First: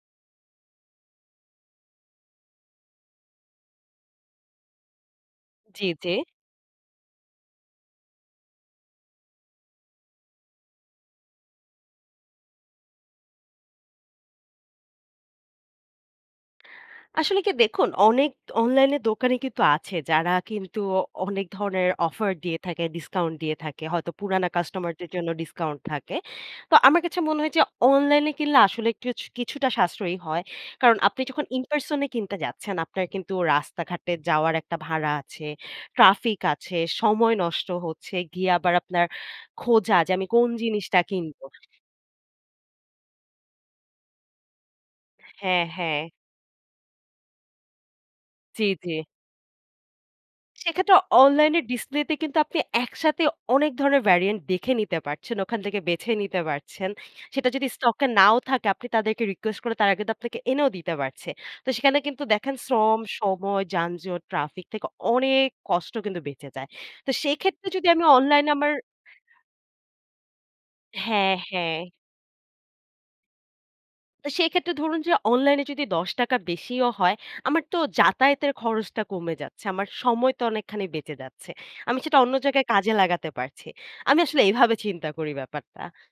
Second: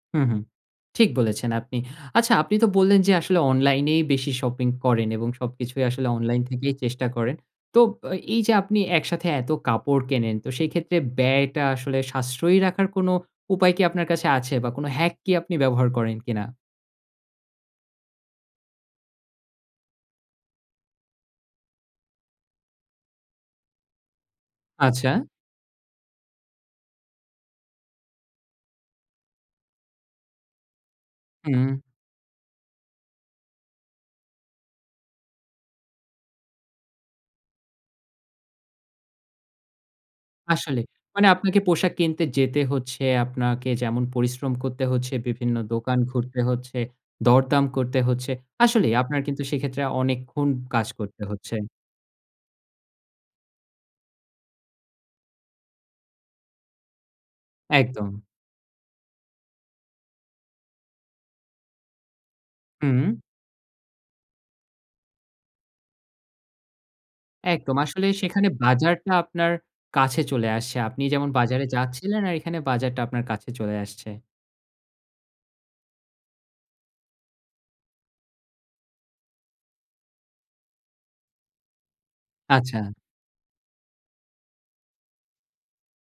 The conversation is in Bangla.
হু, হু, ঠিক বলেছেন আপনি। আচ্ছা আপনি তো বললেন যে আসলে অনলাইনেই বেশি শপিং করেন এবং সবকিছুই জি, আসলে জি। অনলাইন থেকেই চেষ্টা করেন। তো আ এই যে আপনি একসাথে এত কাপড় কেনেন, তো সেইক্ষেত্রে ব্যয়টা আসলে সাশ্রয়ী রাখার কোনো উপায় কি আপনার কাছে আছে বা কোন হ্যাক কি আপনি ব্যবহার করেন কিনা? আসলে কি দেখুন অনেক অনলাইনে দোকানে কিন্তু আছে যারা কিন্তু অনেক ধরনের অফার দিয়ে থাকে, ডিসকাউন্ট দিয়ে থাকে হয়তো পুরানা কাস্টমারদের আচ্ছা। জন্য ডিসকাউন্ট থাকে। তো আমার কাছে মনে হয়েছে অনলাইনে কিনলে আসলে কিছ কিছুটা সাশ্রয়ী হয়। কারণ আপনি যখন হুম, হুম। ইনপার্সন এ কিনতে যাচ্ছেন আপনার কিন্তু রাস্তাঘাটে যাওয়ার একটা ভাড়া আছে, ট্রাফিক আছে, সময় নষ্ট হচ্ছে, গিয়ে আবার আপনার খোঁজা যে আমি কোন আসলে, জিনিসটা মানে কিনবো আপনাকে পোশাক কিনতে যেতে হচ্ছে, আপনাকে যেমন পরিশ্রম করতে হচ্ছে, বিভিন্ন হ্যাঁ, দোকান হ্যাঁ। ঘুরতে হচ্ছে, দরদাম করতে হচ্ছে। জি, জি। আসলেই আপনার কিন্তু সেইক্ষেত্রে অনেকক্ষণ কাজ সেক্ষেত্রে করতে হচ্ছে। অনলাইনে ডিসপ্লেতে কিন্তু আপনি একসাথে অনেক ধরনের ভেরিয়ান্ট দেখে নিতে পারছেন, ওখান থেকে বেছে নিতে পারছেন, সেটা যদি স্টকে একদম। নাও থাকে আপনি তাদেরকে রিকোয়েস্ট করলে তারা কিন্তু আপনাকে এনেও দিতে পারছে। তো সেখানে কিন্তু দেখেন হুম, শ্রম, হুম। সময়, যানজট, ট্রাফিক থেকে অনেক কষ্ট কিন্তু বেঁচে যায়। তো সেক্ষেত্রে একদম যদি আমি আসলে সেখানে অনলাইনে আমার বাজারটা আপনার কাছে চলে আসছে, আপনি যেমন হ্যাঁ, বাজারে হ্যাঁ। যাচ্ছিলেন আর এখানে বাজারটা আপনার কাছে চলে আসছে। তো সেক্ষেত্রে ধরুন যে অনলাইনে যদি ৳১০ বেশিও হয়, আমার তো যাতায়াতের খরচটা কমে যাচ্ছে, আমার সময় তো অনেকখানি বেঁচে যাচ্ছে, আমি সেটা অন্য জায়গায় আচ্ছা। কাজে লাগাতে পারছি। আমি আসলে এভাবে চিন্তা করি ব্যাপারটা।